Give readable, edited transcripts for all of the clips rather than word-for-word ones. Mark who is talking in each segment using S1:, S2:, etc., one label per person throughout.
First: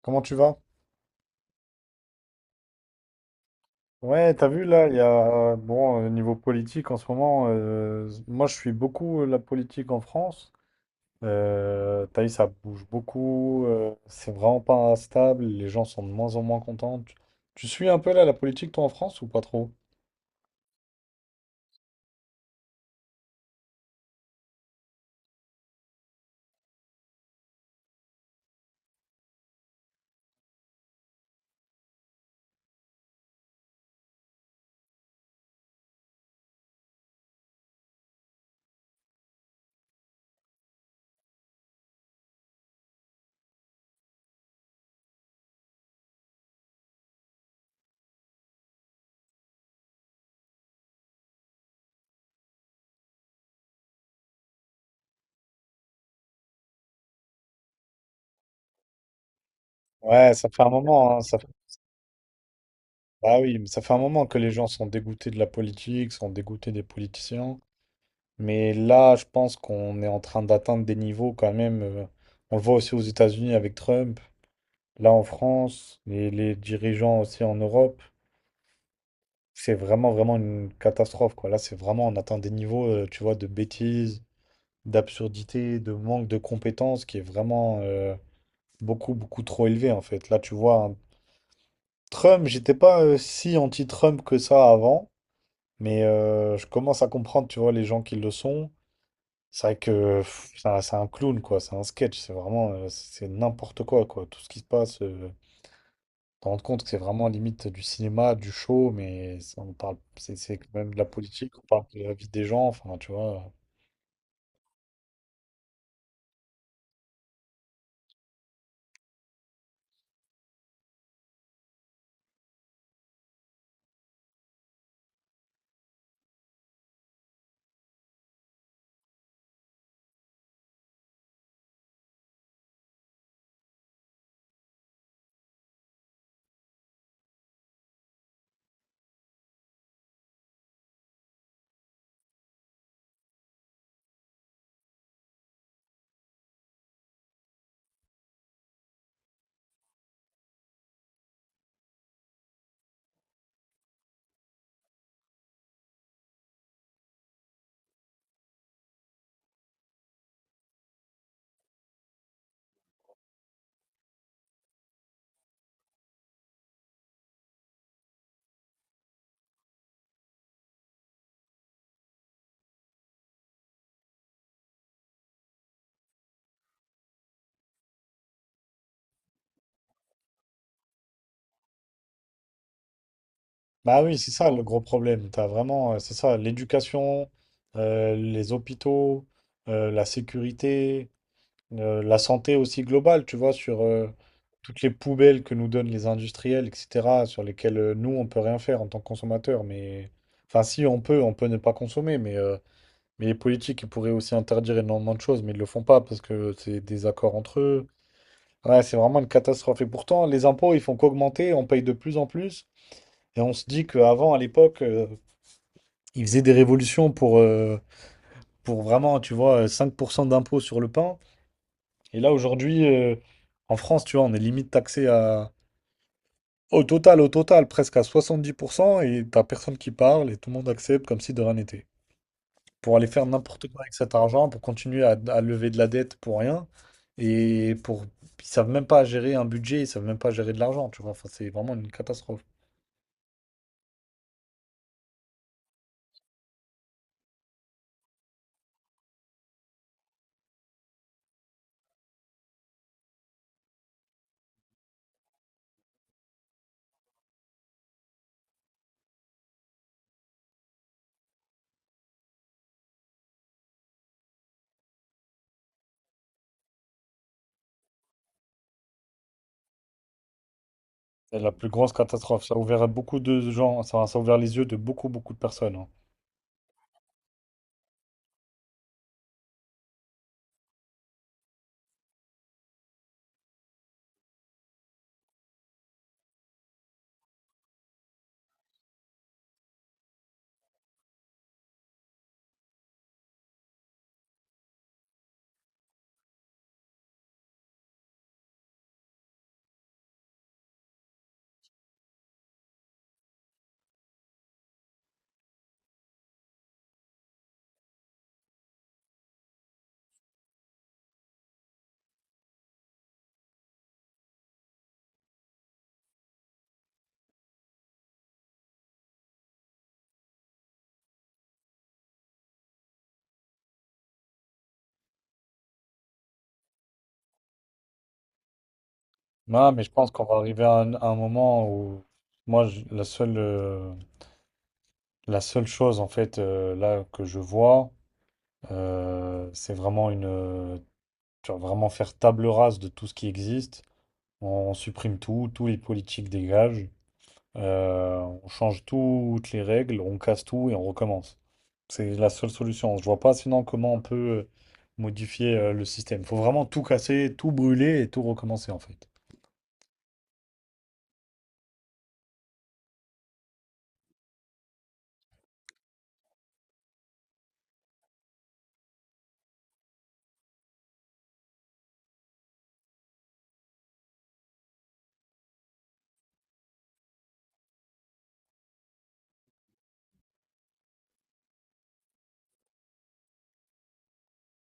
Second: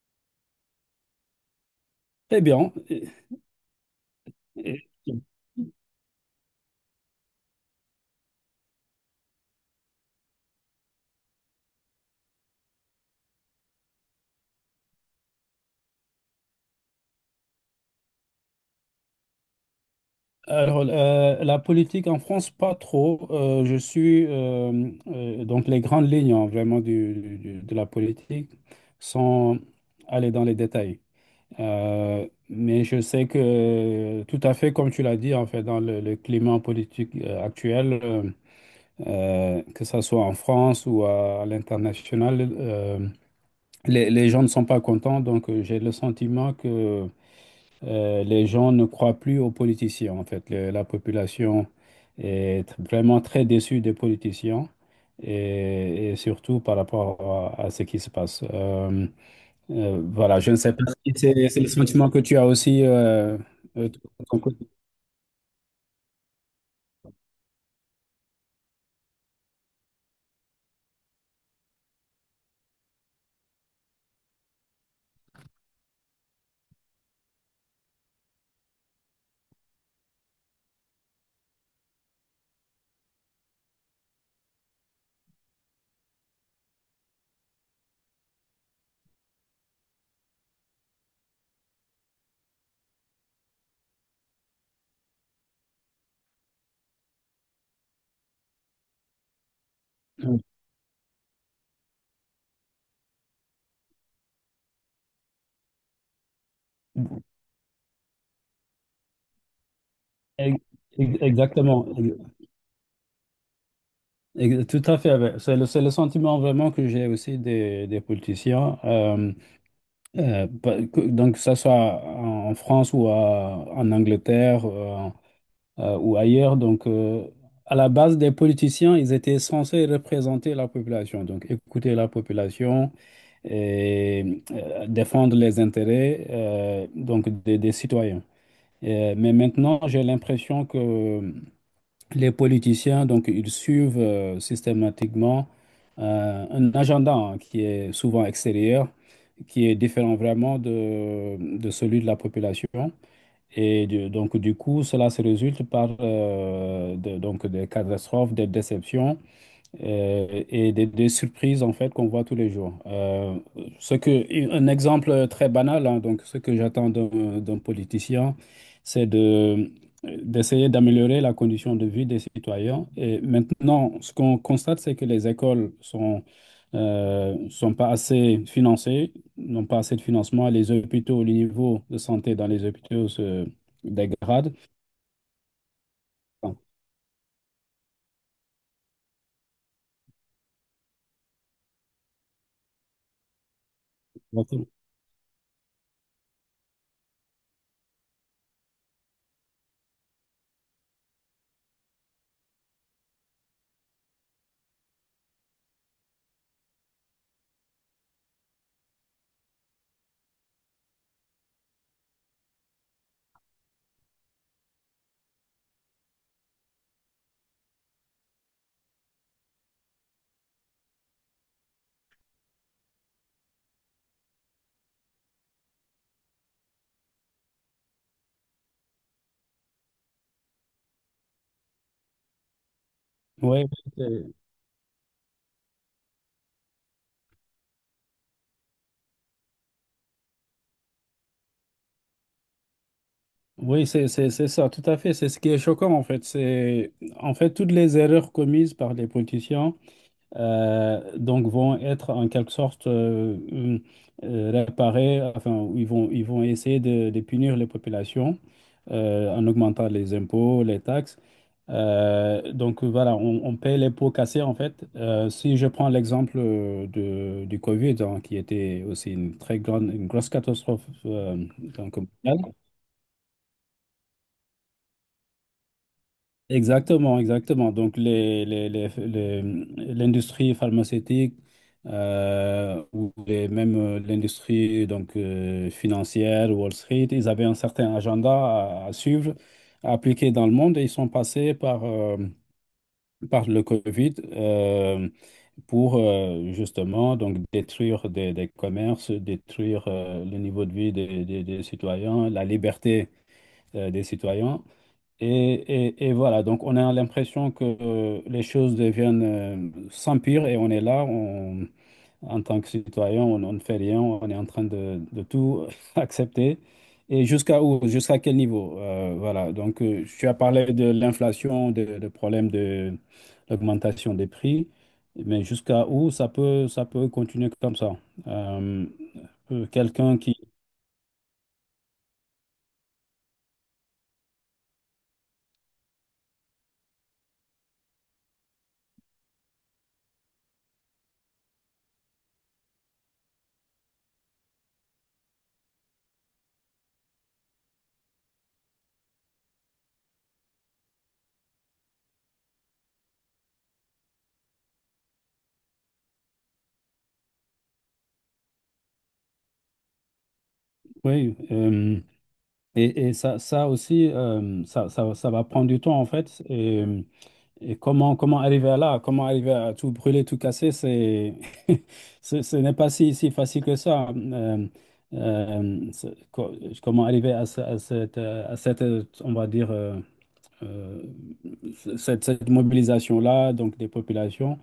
S1: Comment tu vas?
S2: Très bien.
S1: Ouais, t'as vu
S2: Et-
S1: là, il y a bon niveau politique en ce moment. Moi, je suis beaucoup la politique en France. T'as vu, ça bouge beaucoup. C'est vraiment pas stable. Les gens sont de moins en moins contents. Tu suis un peu là la politique toi en France ou pas trop?
S2: Alors, la politique en France, pas trop. Je suis donc les grandes lignes, hein, vraiment de la politique sans aller dans les détails. Mais je sais que, tout à fait, comme tu l'as dit, en fait, dans le climat politique, actuel, que ce soit en France ou à l'international, les gens ne sont pas contents. Donc, j'ai le sentiment que les gens ne croient plus aux politiciens, en fait. La population est vraiment très déçue des politiciens et surtout par rapport à ce qui se passe.
S1: Ouais,
S2: Voilà,
S1: ça
S2: je ne
S1: fait un
S2: sais pas si
S1: moment, hein,
S2: c'est c'est le sentiment que tu as aussi,
S1: ah oui, mais ça fait un
S2: de
S1: moment que
S2: ton
S1: les
S2: côté.
S1: gens sont dégoûtés de la politique, sont dégoûtés des politiciens. Mais là, je pense qu'on est en train d'atteindre des niveaux quand même. On le voit aussi aux États-Unis avec Trump. Là en France, et les dirigeants aussi en Europe, c'est vraiment, vraiment une catastrophe, quoi. Là, c'est vraiment, on atteint des niveaux, tu vois, de bêtises, d'absurdité, de manque de compétences qui est vraiment beaucoup, beaucoup trop élevé, en fait. Là, tu vois, Trump, j'étais pas si anti-Trump que ça avant, mais je commence à comprendre, tu vois, les gens qui le sont. C'est vrai que pff, c'est un clown, quoi. C'est un sketch. C'est vraiment, c'est n'importe quoi, quoi. Tout ce qui se passe. Te rendre compte que c'est vraiment limite du cinéma, du show, mais ça, on parle, c'est
S2: Ex-
S1: quand même de la politique, on parle
S2: Exactement.
S1: de la vie des gens, enfin, tu vois.
S2: Tout à fait, ouais. C'est le sentiment vraiment que j'ai aussi des politiciens, donc que ce soit en France ou en Angleterre, ou ailleurs. Donc, à la base, des politiciens, ils étaient censés représenter la population, donc écouter la population, et défendre les intérêts, donc des citoyens. Mais maintenant, j'ai l'impression que les politiciens, donc, ils suivent, systématiquement, un agenda, hein, qui est souvent extérieur, qui est différent vraiment de celui de la population. Donc, du coup, cela se résulte par, donc, des catastrophes, des déceptions, et des surprises, en fait, qu'on voit tous les jours. Un exemple très banal, hein, donc ce que j'attends d'un politicien, c'est d'essayer d'améliorer la condition de vie des citoyens. Et maintenant, ce qu'on constate, c'est que les écoles sont pas assez financées, n'ont pas assez de financement. Les hôpitaux, le niveau de santé dans les hôpitaux se
S1: Bah oui, c'est ça
S2: dégrade.
S1: le gros problème. T'as vraiment, c'est ça, l'éducation, les hôpitaux, la sécurité, la santé aussi globale, tu vois, sur toutes les poubelles que nous donnent les industriels, etc., sur lesquelles nous, on peut rien faire en tant que consommateurs. Mais enfin, si on peut, on peut ne pas consommer, mais mais les politiques, ils pourraient aussi interdire énormément de choses, mais ils le font pas parce que c'est des accords entre eux. Ouais, c'est vraiment une catastrophe. Et pourtant, les impôts, ils font qu'augmenter, on paye de plus en plus. Et on se dit qu'avant, à l'époque, ils faisaient des révolutions pour vraiment, tu vois, 5% d'impôts sur le pain. Et là, aujourd'hui, en France, tu vois, on est limite taxé à... au total, presque à 70%, et t'as personne qui parle, et tout le monde accepte comme si de rien n'était. Pour aller faire
S2: Oui,
S1: n'importe quoi avec cet argent, pour continuer à lever de la dette pour rien. Et pour, ils savent même pas gérer un budget, ils savent même pas gérer de l'argent, tu vois. Enfin, c'est vraiment une catastrophe.
S2: oui, c'est ça, tout à fait. C'est ce qui est choquant, en fait. C'est, en fait, toutes les erreurs commises par les politiciens donc vont être en quelque sorte, réparées, enfin, ils vont essayer de punir les populations, en augmentant les impôts, les taxes. Donc voilà, on paie les pots cassés, en fait. Si je prends l'exemple, du Covid, hein, qui était aussi une très grande, une grosse catastrophe,
S1: C'est la plus grosse
S2: donc,
S1: catastrophe.
S2: mondiale.
S1: Ça a ouvert à beaucoup de gens, ça a ouvert les yeux de beaucoup, beaucoup de personnes, hein.
S2: Exactement, exactement. Donc, l'industrie pharmaceutique, ou même, l'industrie, donc, financière, Wall Street, ils avaient un certain agenda à suivre, à appliquer dans le monde, et ils sont passés par le Covid, pour, justement, donc détruire des commerces, détruire, le niveau de vie des citoyens, la liberté, des citoyens. Et voilà, donc on a l'impression que, les choses deviennent, sans pire, et on est là, en tant que citoyen, on ne fait rien, on est en train de tout accepter. Et jusqu'à où, jusqu'à quel niveau? Voilà, donc, tu as parlé de l'inflation, de problème de l'augmentation des prix, mais jusqu'à où ça peut continuer comme ça? Euh,
S1: Non, mais je pense
S2: Quelqu'un
S1: qu'on va
S2: qui...
S1: arriver à un moment où, moi, je- la seule, euh, la seule chose, en fait, là, que je vois, c'est vraiment une, tu vois, vraiment faire table rase de tout ce qui existe. On supprime tout, tous les politiques dégagent, on change toutes les règles, on casse tout et on recommence. C'est la seule solution. Je vois pas sinon comment on peut modifier le système. Faut vraiment tout casser, tout brûler et tout recommencer en fait.
S2: Oui. Et ça, ça aussi, ça va prendre du temps, en fait. Et comment arriver à là, comment arriver à tout brûler, tout casser, c'est, ce n'est pas si facile que ça. Euh, c'est- co- Comment arriver à cette, on va dire, euh, cette mobilisation-là, donc des populations,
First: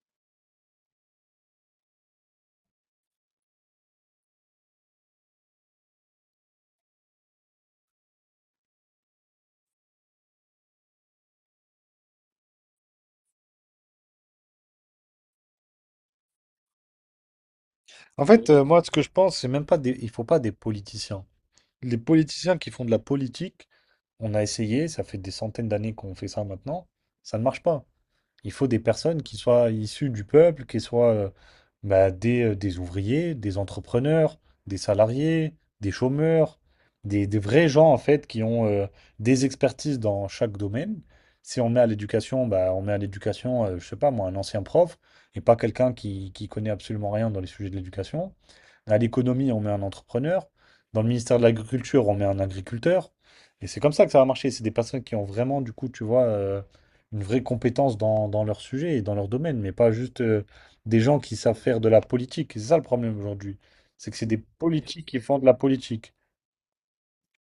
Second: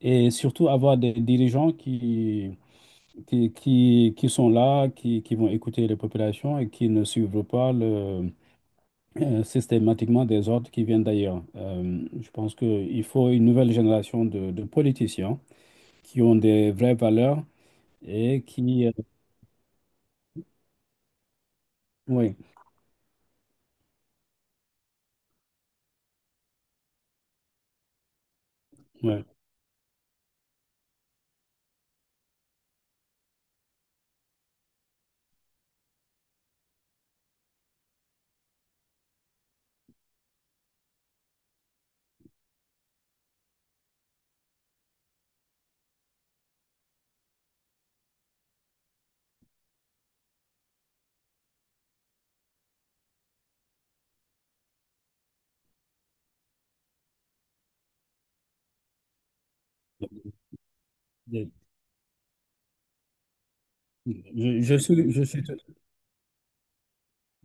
S2: et surtout avoir des dirigeants qui sont là, qui vont écouter les populations, et qui ne suivent pas le systématiquement des ordres qui viennent d'ailleurs. Je pense qu'il faut une nouvelle génération de politiciens qui ont des vraies valeurs
S1: En
S2: et
S1: fait, moi,
S2: qui...
S1: ce que je pense, c'est même pas des... il faut pas des politiciens. Les
S2: Oui,
S1: politiciens qui font de la politique, on a essayé, ça fait des centaines d'années qu'on fait ça maintenant, ça ne marche pas. Il faut des personnes
S2: oui.
S1: qui soient issues du peuple, qui soient bah, des ouvriers, des entrepreneurs, des salariés, des chômeurs, des vrais gens en fait qui ont des expertises dans chaque domaine. Si on met à l'éducation, bah, on met à l'éducation, je sais pas moi, un ancien prof et pas quelqu'un qui connaît absolument rien dans les sujets de l'éducation. À l'économie, on met un entrepreneur. Dans le ministère de l'Agriculture, on met un agriculteur. Et c'est comme ça que ça va marcher. C'est des personnes qui ont vraiment, du coup, tu vois, une vraie compétence dans leur sujet et dans leur domaine, mais pas juste des gens qui savent faire de la politique. C'est ça le problème aujourd'hui. C'est que c'est des
S2: Je, je
S1: politiques
S2: suis,
S1: qui
S2: je
S1: font
S2: suis
S1: de la
S2: tout,
S1: politique.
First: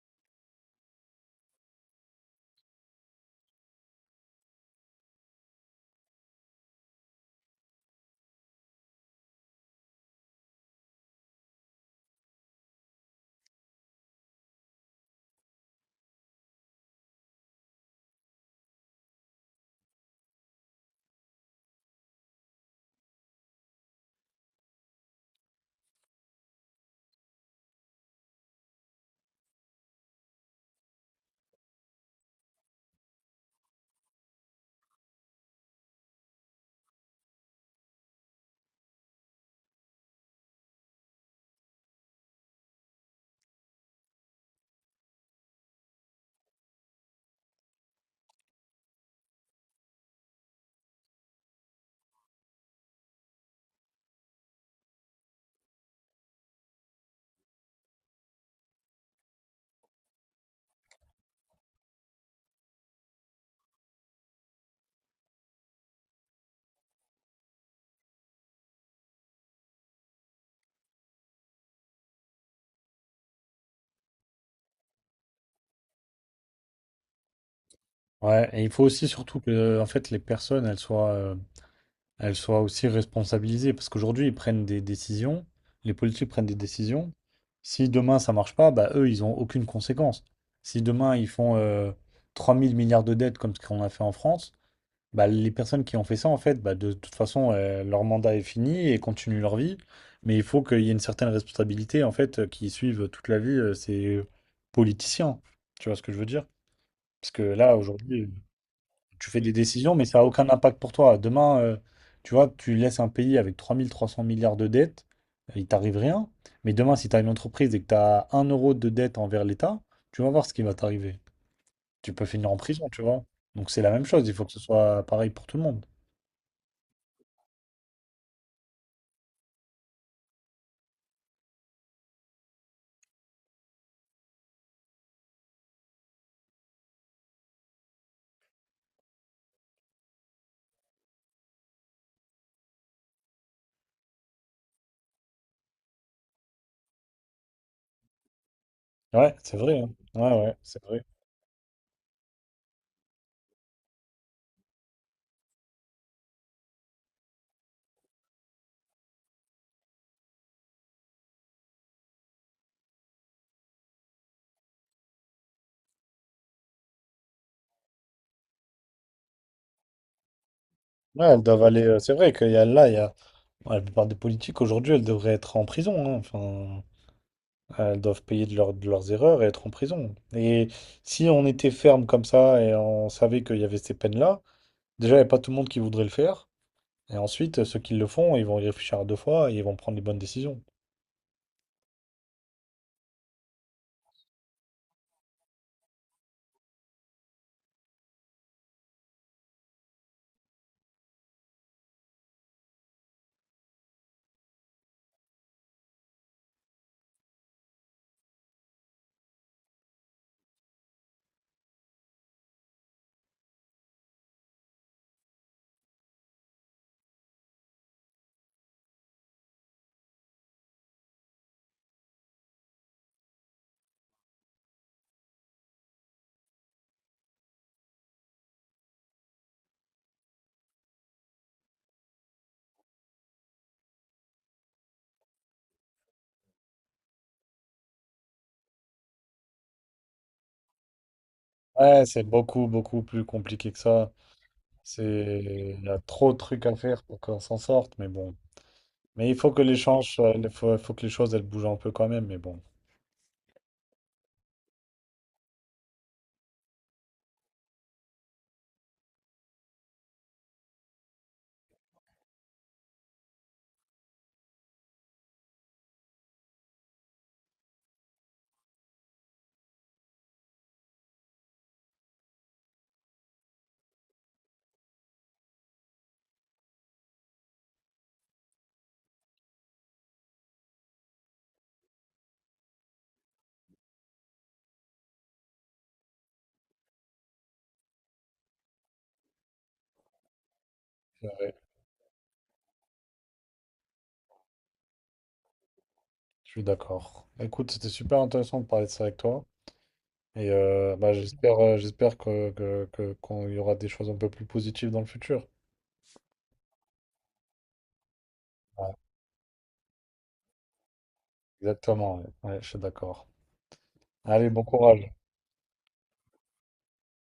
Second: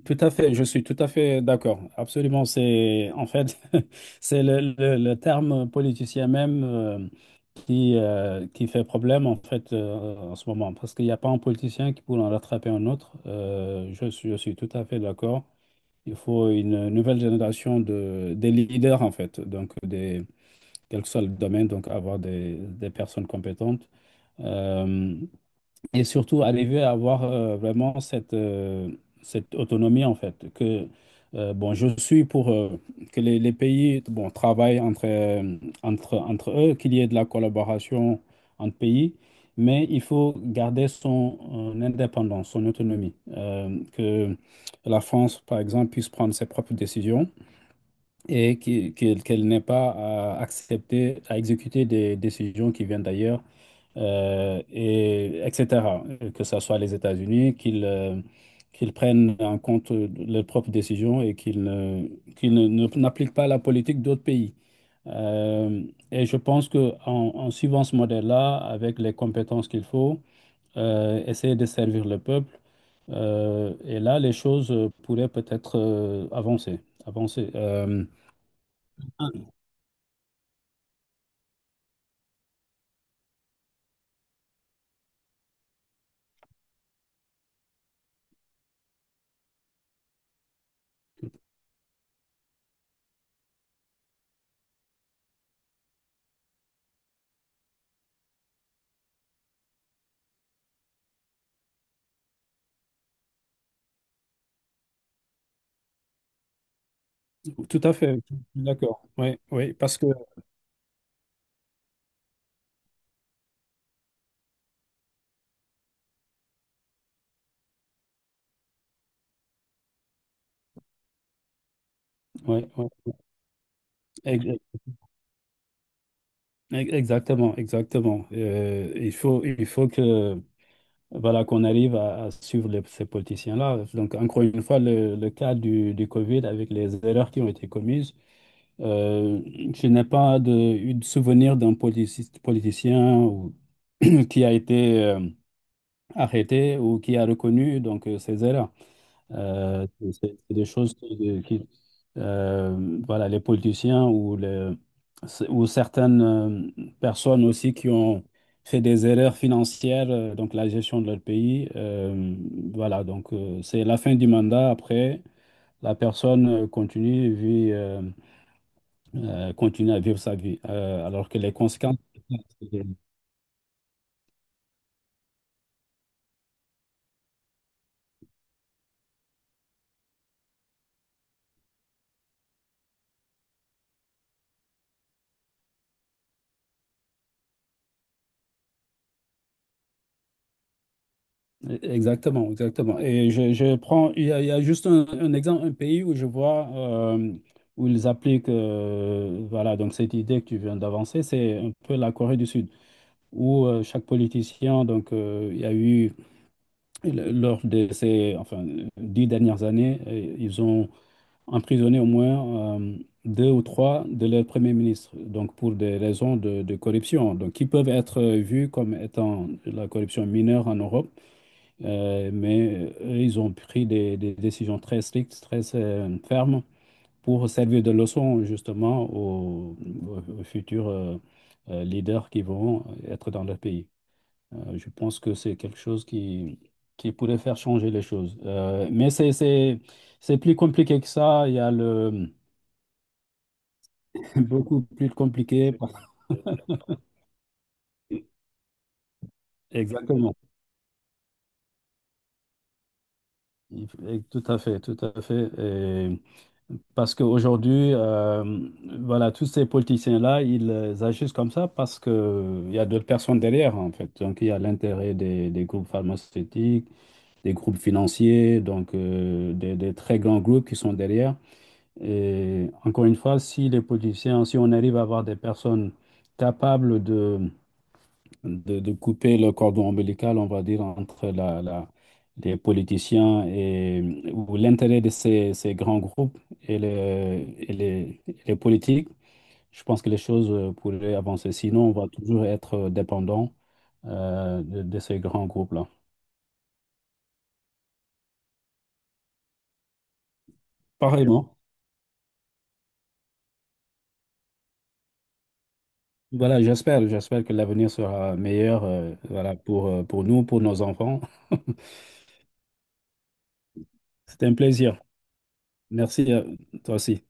S2: Tout à fait, je suis tout à fait d'accord. Absolument, c'est, en fait, c'est le terme politicien même, qui fait problème, en fait, en ce moment, parce qu'il n'y a pas un politicien qui pourrait en rattraper un autre. Je suis tout à fait d'accord. Il faut une nouvelle génération des leaders, en fait, donc des, quel que soit le domaine, donc avoir des personnes compétentes. Euh, et surtout arriver à avoir, vraiment cette, cette autonomie, en fait. Que, bon, je suis pour, que les pays, bon, travaillent entre, entre eux, qu'il y ait de la collaboration entre pays, mais il faut garder son, indépendance, son autonomie. Que la France, par exemple, puisse prendre ses propres décisions, et qu'elle n'ait pas à accepter, à exécuter, des décisions qui viennent d'ailleurs, et etc. Que ce soit les États-Unis, qu'ils prennent en compte leurs propres décisions, et qu'ils ne- ne- n'appliquent pas la politique d'autres pays. Euh, et je pense que, en suivant ce modèle-là, avec les compétences qu'il faut, essayer de servir le peuple, et là, les choses pourraient peut-être, avancer. Avancer.
S1: Ouais, et il faut aussi surtout que en fait les personnes elles soient aussi responsabilisées parce qu'aujourd'hui ils prennent des décisions, les politiques prennent des décisions. Si demain ça marche pas, bah eux ils ont aucune conséquence. Si demain ils font 3 000 milliards de dettes comme ce qu'on a fait en France, bah, les personnes qui ont fait ça, en fait, bah, de toute façon, leur mandat est fini et continuent leur vie. Mais il faut qu'il y ait une certaine responsabilité, en fait, qui suivent toute la vie ces politiciens. Tu vois ce que je veux dire? Parce que là,
S2: Tout à fait,
S1: aujourd'hui,
S2: d'accord.
S1: tu
S2: Oui,
S1: fais des
S2: oui,
S1: décisions,
S2: parce
S1: mais
S2: que
S1: ça n'a aucun impact pour toi. Demain, tu vois, tu laisses un pays avec 3300 milliards de dettes, il t'arrive rien. Mais demain, si tu as une entreprise et que tu as un euro de dette envers l'État, tu vas voir ce qui va t'arriver. Tu peux finir en
S2: oui,
S1: prison, tu vois. Donc c'est la même chose, il faut que
S2: oui.
S1: ce soit pareil pour tout le monde.
S2: Exactement, exactement. Il faut que, voilà, qu'on arrive à suivre ces politiciens-là. Donc, encore une fois, le cas du Covid avec les erreurs qui ont été commises, euh, je n'ai pas eu de souvenir d'un politicien ou- qui a été, arrêté, ou qui a reconnu, donc, ses erreurs.
S1: Ouais, c'est vrai,
S2: Euh,
S1: hein. Ouais,
S2: c'est
S1: ouais,
S2: des
S1: c'est
S2: choses
S1: vrai.
S2: voilà, les politiciens, ou les, ou certaines, personnes aussi qui ont fait des erreurs financières, donc la gestion de leur pays. Voilà, donc, c'est la fin du mandat. Après, la personne, continue, vit, continue à vivre sa vie.
S1: Ouais,
S2: Alors que
S1: elles
S2: les
S1: doivent aller.
S2: conséquences...
S1: C'est vrai qu'il y a là, il y a. Ouais, la plupart des politiques aujourd'hui, elles devraient être en prison, hein. Enfin, elles doivent payer de leurs erreurs et être en prison. Et si on était ferme comme ça et on savait qu'il y avait ces peines-là, déjà, il n'y a pas tout le monde qui voudrait le faire. Et ensuite, ceux qui le font, ils vont y réfléchir à 2 fois et ils vont prendre les bonnes décisions.
S2: Exactement, exactement. Et je prends, il y a juste un exemple, un pays où je vois, où ils appliquent, voilà, donc cette idée que tu viens d'avancer, c'est un peu la Corée du Sud, où, chaque politicien, donc, il y a eu, lors de ces, enfin, 10 dernières années, ils ont emprisonné au moins, deux ou trois de leurs premiers ministres, donc pour des raisons de corruption, donc qui peuvent être, vues comme étant de la corruption mineure en Europe. Mais, eux, ils ont pris des décisions très strictes, très, fermes, pour servir de leçon justement aux futurs, leaders qui vont être dans leur pays. Je pense que c'est quelque chose qui pourrait faire changer les choses. Mais c'est plus compliqué que ça. Il y a
S1: Ouais, c'est
S2: le
S1: beaucoup, beaucoup plus compliqué que ça.
S2: beaucoup plus
S1: C'est...
S2: compliqué.
S1: il y a trop de trucs à faire pour qu'on s'en sorte, mais bon. Mais il faut que les changes,
S2: Exactement.
S1: il faut que les choses elles bougent un peu quand même, mais bon,
S2: Il et Tout à fait, tout à fait. Et parce qu'aujourd'hui, voilà, tous ces politiciens-là, ils, agissent comme ça parce qu'il y a d'autres personnes derrière, en fait. Donc, il y a l'intérêt des groupes pharmaceutiques, des groupes financiers, donc, des très grands groupes qui sont derrière. Et encore une fois, si les politiciens, si on arrive à avoir des personnes capables de couper le cordon ombilical, on va dire, entre les politiciens et, ou l'intérêt de ces grands groupes, et les politiques, je pense que les choses, pourraient
S1: c'est
S2: avancer.
S1: vrai,
S2: Sinon, on va toujours être dépendant, de ces grands groupes-là.
S1: je suis d'accord. Écoute, c'était super intéressant de parler de ça avec toi. Et bah,
S2: Pareillement.
S1: j'espère j'espère qu'on y aura des choses un peu plus positives dans le futur.
S2: Voilà, j'espère que l'avenir sera meilleur,
S1: Ouais,
S2: voilà, pour nous, pour nos enfants.
S1: exactement, ouais. Ouais, je suis d'accord.
S2: C'était
S1: Allez,
S2: un
S1: bon
S2: plaisir.
S1: courage.
S2: Merci à toi aussi.